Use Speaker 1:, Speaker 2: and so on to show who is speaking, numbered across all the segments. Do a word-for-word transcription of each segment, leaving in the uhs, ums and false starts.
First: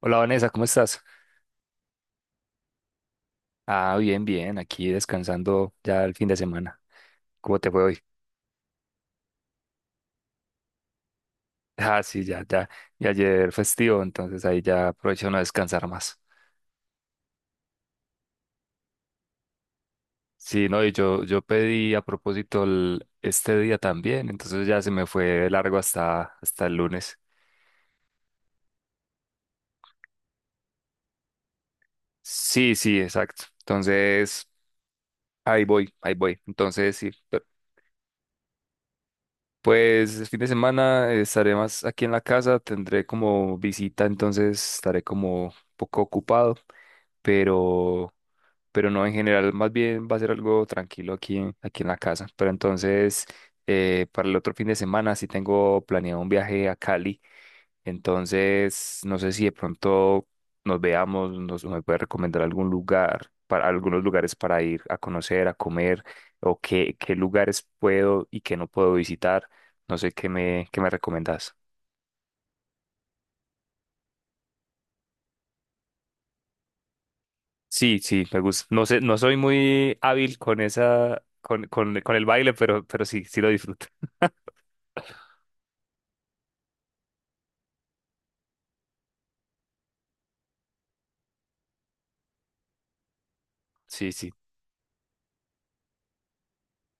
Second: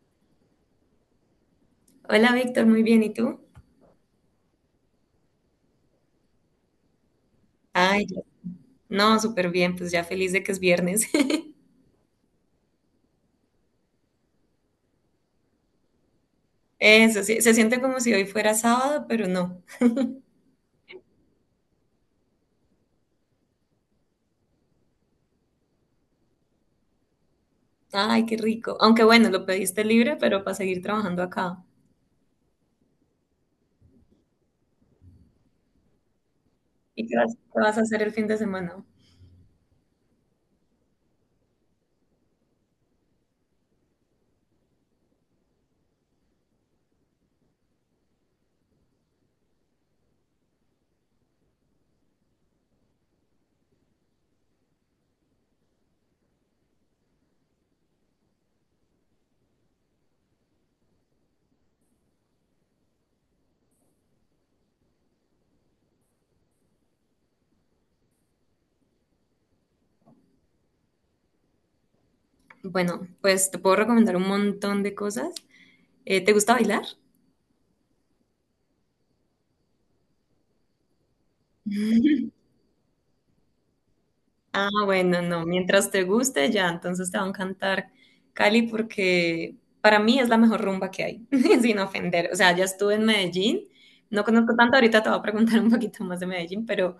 Speaker 1: Hola Vanessa, ¿cómo estás?
Speaker 2: Hola Víctor, muy bien, ¿y tú?
Speaker 1: Ah, bien, bien, aquí descansando ya el fin de semana. ¿Cómo te fue hoy?
Speaker 2: Ay, yo- no, súper bien, pues ya feliz de que es viernes.
Speaker 1: Ah, sí, ya, ya. Y ayer festivo, entonces ahí ya aprovecho no descansar más.
Speaker 2: Eso, sí, se siente como si hoy fuera sábado, pero no.
Speaker 1: Sí, no, y yo, yo pedí a propósito el- este día también, entonces ya se me fue largo hasta, hasta el lunes.
Speaker 2: Ay, qué rico. Aunque bueno, lo pediste libre, pero para seguir trabajando acá.
Speaker 1: Sí, sí, exacto. Entonces, ahí voy, ahí voy. Entonces,
Speaker 2: ¿Y
Speaker 1: sí,
Speaker 2: qué vas,
Speaker 1: pe-
Speaker 2: qué vas a hacer el fin de semana?
Speaker 1: pues el fin de semana eh, estaré más aquí en la casa, tendré como visita, entonces estaré como un poco ocupado. pero, pero no en general, más bien va a ser algo tranquilo aquí, en- aquí en la casa. Pero entonces, eh, para el otro fin de semana sí tengo planeado un viaje a Cali, entonces no sé si de pronto nos veamos, nos, me puede recomendar algún lugar, para algunos lugares para ir a conocer, a comer, o qué, qué lugares puedo y qué no puedo visitar. No sé qué me, qué me recomendás.
Speaker 2: Bueno, pues te puedo recomendar un montón de cosas. Eh, ¿te gusta bailar?
Speaker 1: Sí, sí, me gusta. No sé, no soy muy hábil con esa, con, con, con el baile, pero, pero sí, sí lo disfruto.
Speaker 2: Ah, bueno, no, mientras te guste ya, entonces te va a encantar Cali porque para mí es la mejor rumba que hay, sin ofender. O sea, ya estuve en Medellín,
Speaker 1: Sí,
Speaker 2: no
Speaker 1: sí,
Speaker 2: conozco tanto, ahorita te voy a preguntar un poquito más de Medellín, pero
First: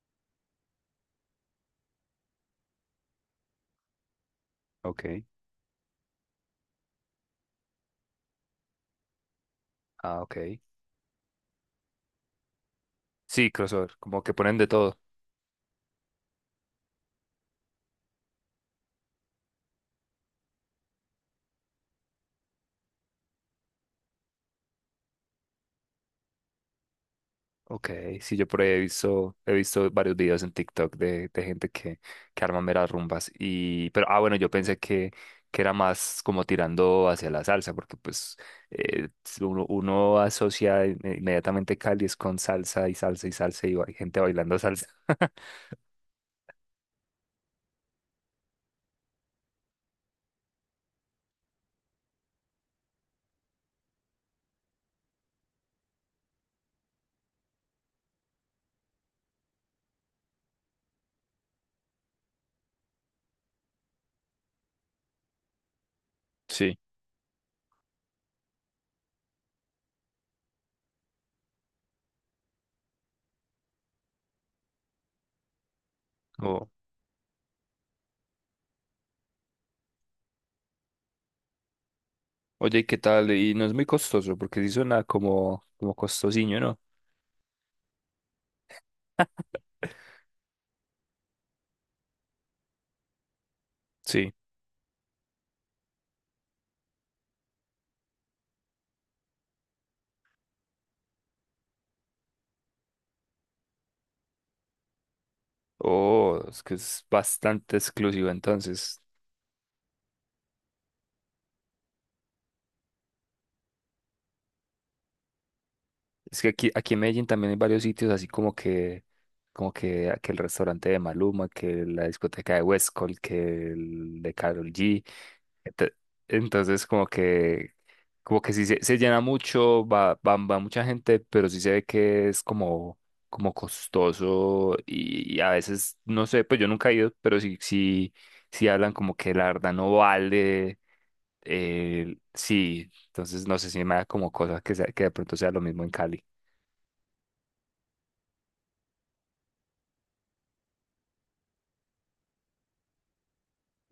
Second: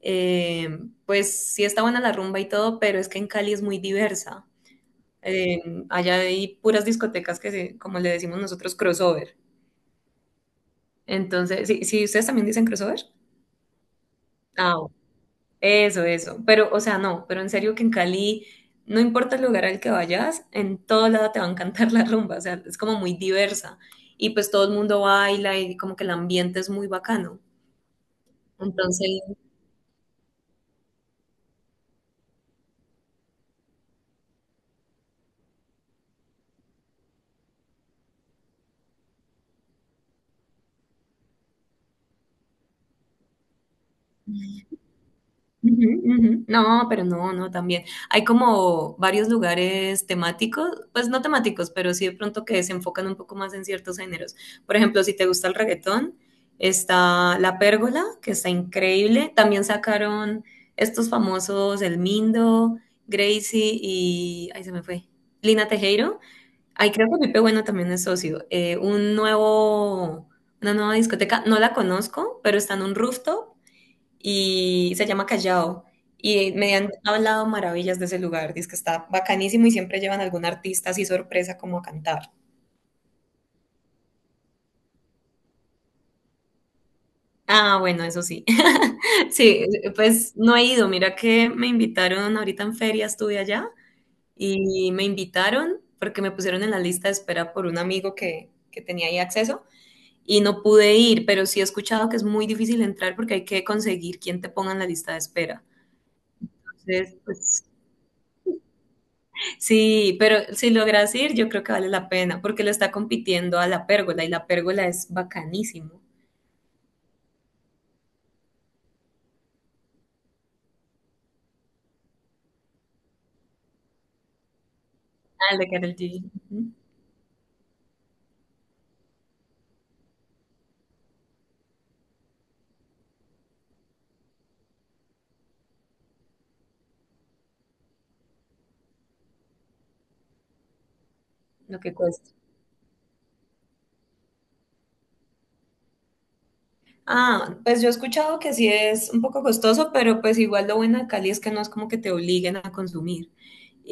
Speaker 2: eh, pues sí está buena la rumba y todo, pero es que en Cali es muy diversa.
Speaker 1: ok.
Speaker 2: Eh, allá hay puras discotecas que, se- como le decimos nosotros, crossover.
Speaker 1: Ah, ok.
Speaker 2: Entonces, ¿sí, sí, ustedes también dicen crossover?
Speaker 1: Sí, crossover, como que ponen de
Speaker 2: Ah,
Speaker 1: todo.
Speaker 2: eso, eso. Pero, o sea, no, pero en serio que en Cali, no importa el lugar al que vayas, en todo lado te va a encantar la rumba, o sea, es como muy diversa. Y pues todo el mundo baila y como que el ambiente es muy bacano.
Speaker 1: Ok, sí, yo por ahí he
Speaker 2: Entonces,
Speaker 1: visto, he visto varios videos en TikTok de, de gente que, que arma meras rumbas. Y, pero, ah, bueno, yo pensé que, que era más como tirando hacia la salsa, porque pues eh, si uno, uno asocia in- inmediatamente Cali es con salsa y salsa y salsa y ba- gente bailando salsa.
Speaker 2: ujú, ujú. No, pero no, no, también. Hay como varios lugares temáticos, pues no temáticos, pero sí de pronto que se enfocan un poco más en ciertos géneros. Por ejemplo, si te gusta el reggaetón, está La Pérgola, que está increíble. También sacaron estos famosos El Mindo, Gracie y... Ahí se me fue. Lina Tejero.
Speaker 1: Sí.
Speaker 2: Ay, creo que Pipe Bueno también es socio. Eh, un nuevo... Una nueva discoteca, no la conozco, pero está en un rooftop y se llama Callao. Y me han hablado maravillas de ese lugar, dice que está bacanísimo y siempre llevan algún artista así sorpresa como a cantar.
Speaker 1: Oye, ¿qué tal? Y no es muy costoso, porque sí suena como, como costosinho, ¿no?
Speaker 2: Ah, bueno, eso sí. Sí, pues no he ido. Mira que me invitaron ahorita en feria, estuve allá
Speaker 1: Sí.
Speaker 2: y me invitaron porque me pusieron en la lista de espera por un amigo que, que tenía ahí acceso y no pude ir, pero sí he escuchado que es muy difícil entrar porque hay que conseguir quien te ponga en la lista de espera.
Speaker 1: Oh, es que es
Speaker 2: Entonces, pues
Speaker 1: bastante exclusivo, entonces.
Speaker 2: Sí, pero si logras ir, yo creo que vale la pena, porque lo está compitiendo a la pérgola y la pérgola es bacanísimo.
Speaker 1: Es que aquí, aquí en Medellín también hay varios sitios así como que, como que, que el restaurante de Maluma, que la discoteca de Westcol, que el de Karol G.
Speaker 2: Ah, el de
Speaker 1: Ente-
Speaker 2: Karol G. Ujú.
Speaker 1: Entonces, como que, como que sí se, se llena mucho, va, va, va mucha gente, pero sí se ve que es como, como costoso y, y a veces, no sé, pues yo nunca he ido, pero sí, sí, sí hablan como que la verdad no vale,
Speaker 2: Lo que
Speaker 1: eh,
Speaker 2: cuesta.
Speaker 1: sí, entonces no sé si me da como cosa que, sea- que de pronto sea lo mismo en Cali.
Speaker 2: Ah, pues yo he escuchado que sí es un poco costoso, pero pues igual lo bueno de Cali es que no es como que te obliguen a consumir.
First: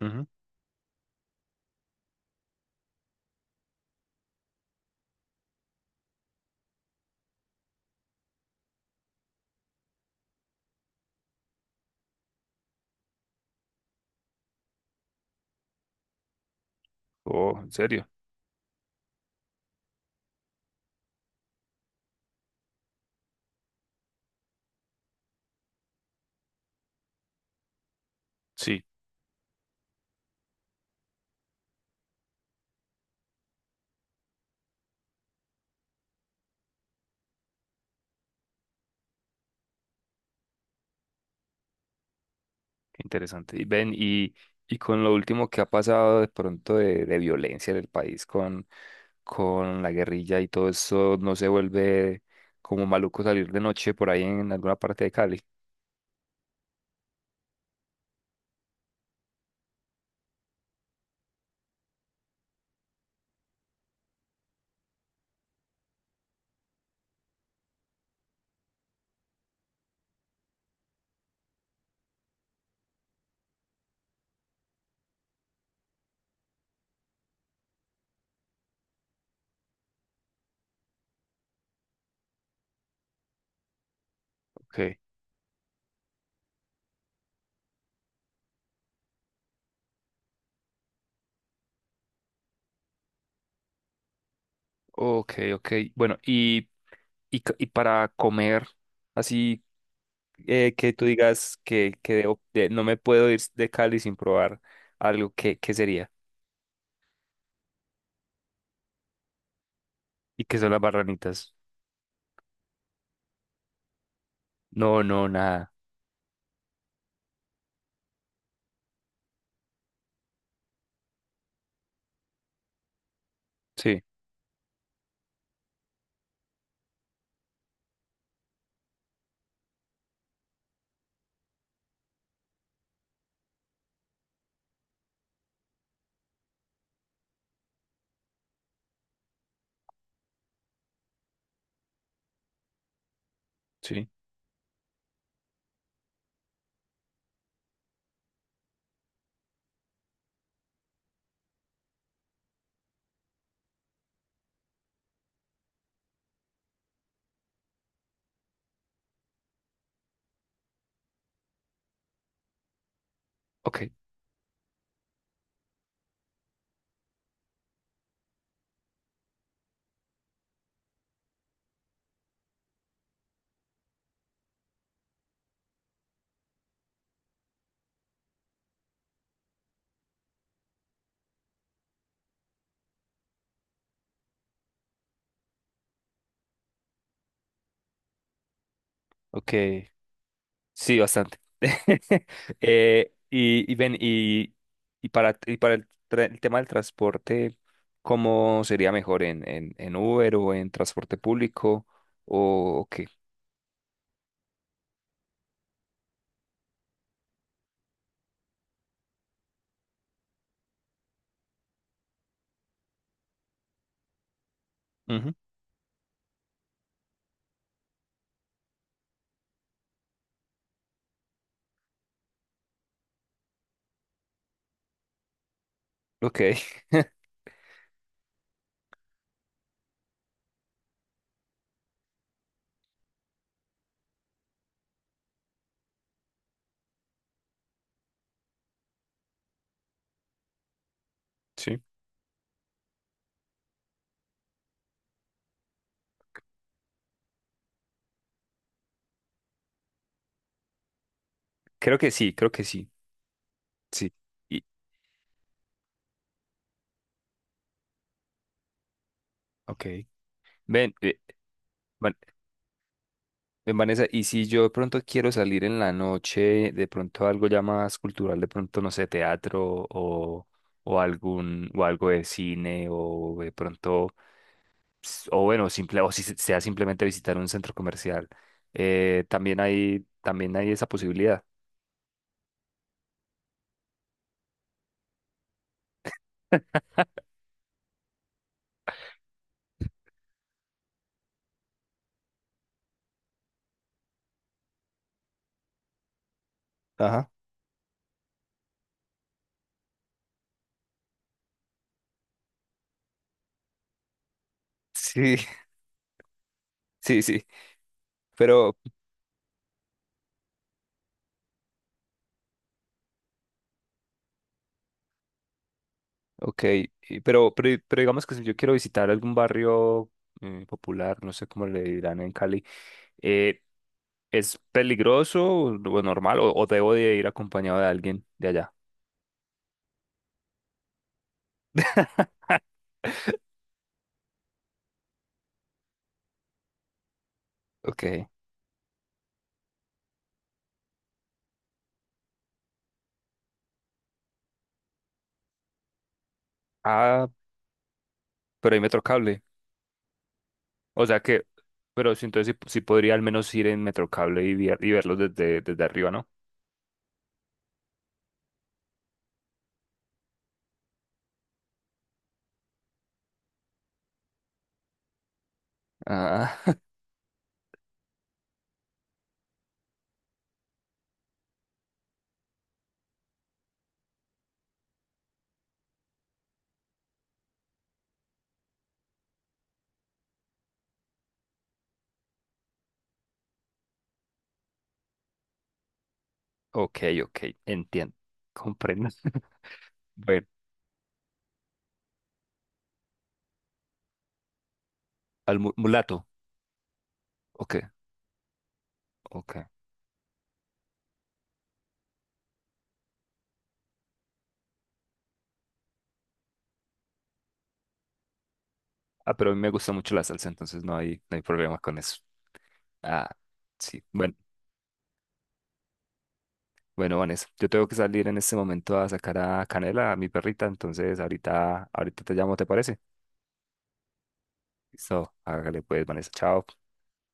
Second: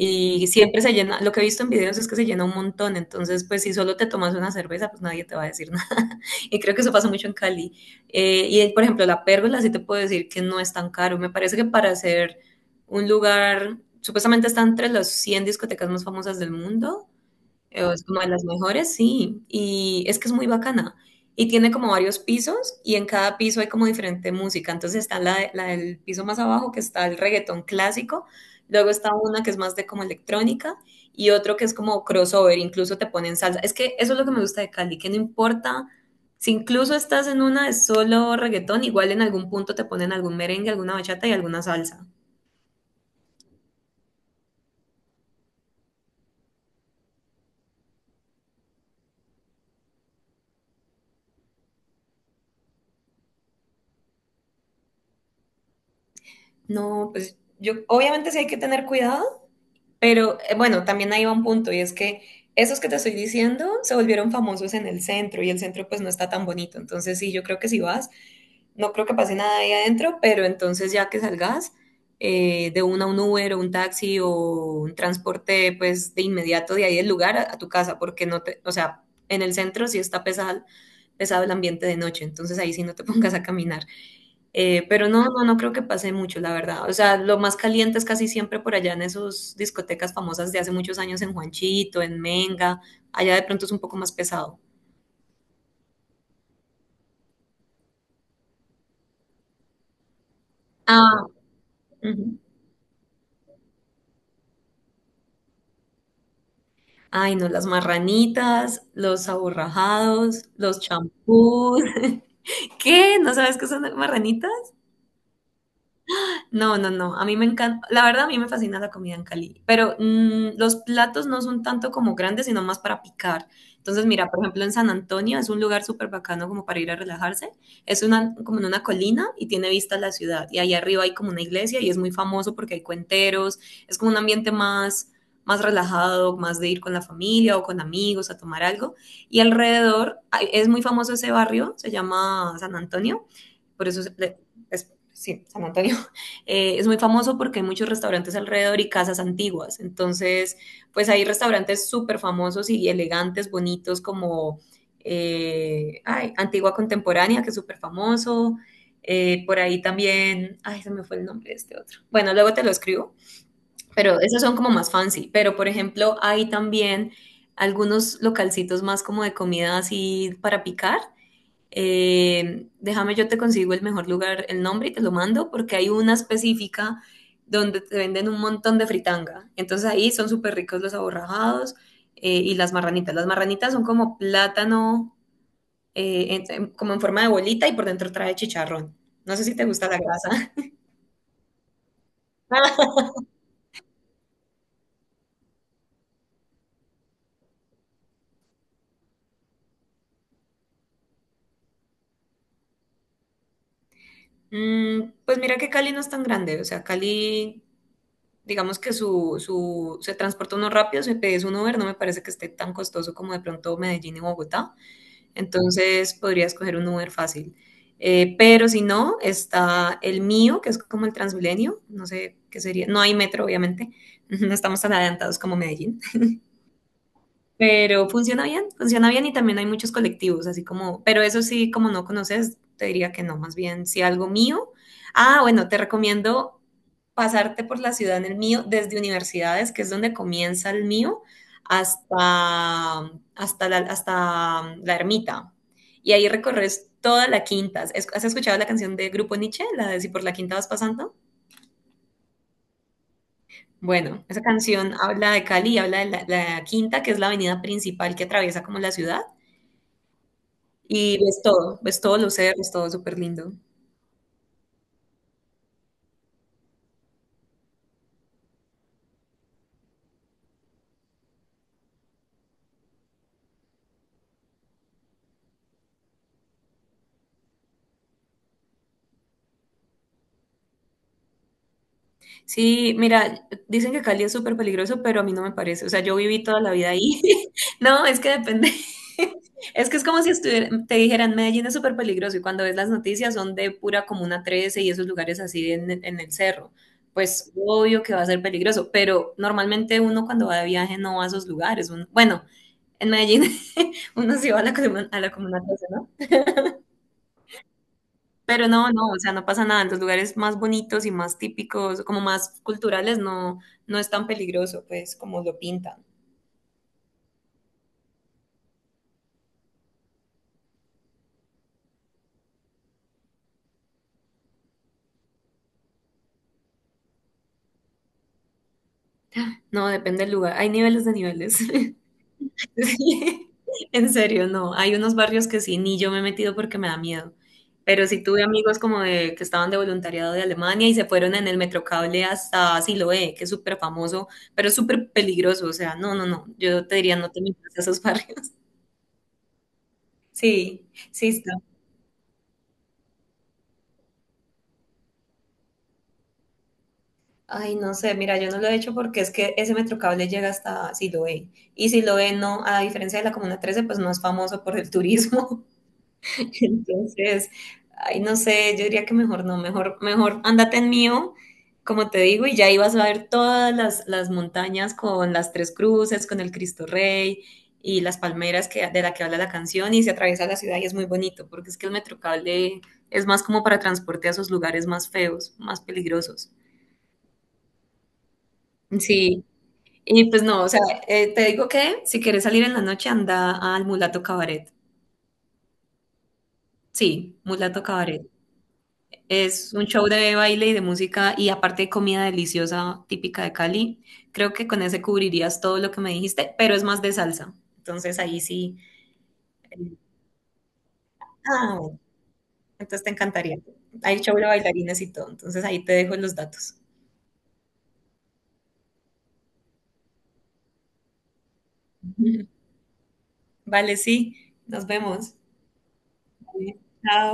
Speaker 1: Ujú.
Speaker 2: siempre se llena, lo que he visto en videos es que se llena un montón, entonces pues si solo te tomas una cerveza, pues nadie te va a decir nada. Y creo que eso pasa mucho en Cali. Eh, y por ejemplo, la pérgola sí te puedo decir que no es tan caro. Me parece que para hacer un lugar, supuestamente está entre las cien discotecas más famosas del mundo
Speaker 1: Oh, ¿en
Speaker 2: eh, Es
Speaker 1: serio?
Speaker 2: como de las mejores, sí. Y es que es muy bacana. Y tiene como varios pisos y en cada piso hay como diferente música. Entonces está la, de- la del piso más abajo que está el reggaetón clásico.
Speaker 1: Sí,
Speaker 2: Luego está una que es más de como electrónica y otro que es como crossover. Incluso te ponen salsa. Es que eso es lo que me gusta de Cali, que no importa si incluso estás en una de solo reggaetón, igual en algún punto te ponen algún merengue, alguna bachata y alguna salsa.
Speaker 1: qué interesante. Y ven, y, y con lo último que ha pasado de pronto de, de violencia en el país con, con, la guerrilla y todo eso, ¿no se vuelve como maluco salir de noche por ahí en alguna parte de Cali?
Speaker 2: No, pues yo obviamente sí hay que tener cuidado Pero eh, bueno, también ahí va un punto y es que esos que te estoy diciendo se volvieron famosos en el centro y el centro pues no está tan bonito. Entonces sí, yo creo que si vas, no creo que pase nada ahí adentro, pero entonces ya que salgas eh, de una un Uber o un taxi o un transporte pues de inmediato de ahí del lugar a, a tu casa, porque no te, o sea, en el centro sí está pesado, pesado el ambiente de noche, entonces ahí sí no te pongas a caminar.
Speaker 1: Ok,
Speaker 2: Eh, pero no, no, no creo que pase mucho, la verdad. O sea, lo más caliente es casi siempre por allá en esas discotecas famosas de hace muchos años en Juanchito, en Menga. Allá de pronto es un poco más pesado.
Speaker 1: ok, ok. Bueno, y, y, c- y para comer, así eh, que tú
Speaker 2: Ah,
Speaker 1: digas que, que
Speaker 2: ujú.
Speaker 1: debo- de- no me puedo ir de Cali sin probar algo, ¿qué, qué sería?
Speaker 2: Ay, no, las marranitas, los
Speaker 1: ¿Y
Speaker 2: aborrajados,
Speaker 1: qué son las
Speaker 2: los
Speaker 1: barranitas?
Speaker 2: champús. ¿Qué? ¿No sabes qué son las marranitas?
Speaker 1: No, no, nada.
Speaker 2: No, no, no. A mí me encanta, la verdad a mí me fascina la comida en Cali, pero mm, los platos no son tanto como grandes, sino más para picar.
Speaker 1: Sí,
Speaker 2: Entonces, mira, por ejemplo, en San Antonio es un lugar súper bacano como para ir a relajarse. Es una, como en una colina y tiene vista a la ciudad. Y ahí arriba hay como una iglesia y es muy famoso porque hay cuenteros. Es como un ambiente más, más relajado, más de ir con la familia o con amigos a tomar algo. Y alrededor hay- es muy famoso ese barrio, se llama San Antonio por eso
Speaker 1: sí.
Speaker 2: es, es, sí, San Antonio eh, es muy famoso porque hay muchos restaurantes alrededor y casas antiguas. Entonces, pues hay restaurantes súper famosos y elegantes, bonitos, como eh, ay, Antigua Contemporánea, que es súper famoso. Eh, por ahí también, ay, se me fue el nombre de este otro. Bueno, luego te lo escribo,
Speaker 1: Ok,
Speaker 2: pero esos son como más fancy. Pero, por ejemplo, hay también algunos localcitos más como de comida así para picar, eh, déjame, yo te consigo el mejor lugar, el nombre y te lo mando, porque hay una específica donde te venden un montón de fritanga. Entonces ahí son súper ricos los aborrajados eh, y las marranitas. Las marranitas son como plátano, eh, en- en- como en forma de bolita y por dentro trae chicharrón. No sé
Speaker 1: ok.
Speaker 2: si te gusta la grasa.
Speaker 1: Sí, bastante. Eh, y, y ven, y, y para, y para el, tra- el tema del transporte, ¿cómo sería mejor en, en, en Uber o en transporte público o qué?
Speaker 2: Mm, pues mira que Cali no es tan grande, o sea, Cali, digamos que su, su, se transporta uno rápido, si pedís un Uber, no me parece que esté tan costoso como de pronto Medellín y Bogotá.
Speaker 1: Ujú.
Speaker 2: Entonces podrías escoger un Uber fácil. Eh, pero si no, está el mío, que es como el Transmilenio, no sé qué sería, no hay metro obviamente, no estamos tan adelantados como Medellín,
Speaker 1: Ok.
Speaker 2: pero funciona bien, funciona bien y también hay muchos colectivos, así como, pero eso sí, como no conoces, te diría que no, más bien si algo mío. Ah, bueno, te recomiendo pasarte por la ciudad en el mío desde universidades, que es donde comienza el mío,
Speaker 1: Sí.
Speaker 2: hasta, hasta, la, hasta la ermita. Y ahí recorres toda la quinta. ¿Es- ¿Has escuchado la canción de Grupo Nietzsche, la de Si por la quinta vas pasando?
Speaker 1: Creo que sí, creo que sí. Sí.
Speaker 2: Bueno, esa
Speaker 1: Y,
Speaker 2: canción habla de Cali y habla de la, la quinta, que es la avenida principal que atraviesa como la ciudad.
Speaker 1: ok. Ven,
Speaker 2: Y
Speaker 1: eh,
Speaker 2: ves todo, ves
Speaker 1: Van-
Speaker 2: todos los cerros, todo súper lindo.
Speaker 1: ven, Vanessa, y si yo de pronto quiero salir en la noche, de pronto algo ya más cultural, de pronto, no sé, teatro o, o algún, o algo de cine o de pronto. s- o bueno, simple, o si se- sea simplemente visitar un centro comercial. Eh, también hay, también hay esa posibilidad.
Speaker 2: Sí, mira, dicen que Cali es súper peligroso, pero a mí no me parece. O sea, yo viví toda la vida ahí. No, es que depende. Es que es como si estuviera, te dijeran, Medellín es súper peligroso y cuando ves las noticias son de pura Comuna trece y esos lugares así en, en el cerro.
Speaker 1: Ajá.
Speaker 2: Pues obvio que va a ser peligroso, pero normalmente uno cuando va de viaje no va a esos lugares. Un- bueno, en Medellín uno sí va a la, comuna- a la
Speaker 1: Sí,
Speaker 2: Comuna trece,
Speaker 1: sí, sí.
Speaker 2: pero
Speaker 1: Pero,
Speaker 2: no, no, o sea, no pasa nada. En los lugares más bonitos y más típicos, como más culturales, no, no es tan peligroso, pues, como lo pintan.
Speaker 1: ok. y- Pero, pero, pero digamos que si yo quiero visitar algún barrio eh, popular, no sé cómo le dirán en Cali, eh, ¿es peligroso o o normal o, o debo de ir acompañado de alguien de allá?
Speaker 2: No, depende del lugar. Hay niveles de niveles. Sí. En serio, no. Hay unos barrios que sí, ni yo me he metido porque me da miedo.
Speaker 1: Ok.
Speaker 2: Pero sí tuve amigos como de que estaban de voluntariado de Alemania y se fueron en el Metrocable hasta Siloé, que es súper famoso, pero es súper peligroso. O sea, no, no, no. Yo te diría,
Speaker 1: Ah,
Speaker 2: no te metas a esos barrios.
Speaker 1: pero hay metro cable.
Speaker 2: Sí,
Speaker 1: O sea
Speaker 2: sí,
Speaker 1: que,
Speaker 2: está.
Speaker 1: pero sí, entonces sí, sí podría al menos ir en Metrocable y, via- y verlos desde, desde arriba, ¿no?
Speaker 2: Ay, no sé, mira, yo no lo he hecho porque es que ese metrocable llega hasta Siloé. Y Siloé no, a diferencia de la Comuna trece, pues no es famoso por el turismo.
Speaker 1: Ah,
Speaker 2: Entonces, ay, no sé, yo diría que mejor no, mejor, mejor ándate en mío, como te digo, y ya ibas a ver todas las, las montañas con las tres cruces, con el Cristo Rey y las palmeras que, de la que habla la canción y se atraviesa la ciudad y es muy bonito, porque es que el metrocable es más como para transporte a esos lugares más feos, más peligrosos.
Speaker 1: ok, ok, entiendo, comprendo.
Speaker 2: Sí, Y pues
Speaker 1: Bueno,
Speaker 2: no, o sea, eh, te digo que si quieres salir en la noche, anda al Mulato Cabaret.
Speaker 1: al mu- mulato,
Speaker 2: Sí, Mulato
Speaker 1: ok,
Speaker 2: Cabaret.
Speaker 1: ok.
Speaker 2: Es un show de baile y de música y aparte de comida deliciosa típica de Cali. Creo que con ese cubrirías todo lo que me dijiste, pero es más de salsa. Entonces ahí sí.
Speaker 1: Ah, pero a mí me gusta
Speaker 2: eh,
Speaker 1: mucho la salsa, entonces no hay, no hay
Speaker 2: Ah,
Speaker 1: problema con
Speaker 2: bueno,
Speaker 1: eso.
Speaker 2: entonces te
Speaker 1: Ah,
Speaker 2: encantaría.
Speaker 1: sí,
Speaker 2: Hay
Speaker 1: bueno,
Speaker 2: show de bailarines y todo. Entonces ahí te dejo los datos.
Speaker 1: bueno, Vanessa, yo tengo que salir en este momento a sacar a Canela, a mi perrita, entonces ahorita, ahorita te llamo, ¿te parece?
Speaker 2: Vale, sí. Nos
Speaker 1: Listo,
Speaker 2: vemos.
Speaker 1: hágale pues, Vanessa, chao.
Speaker 2: Vale, Chao.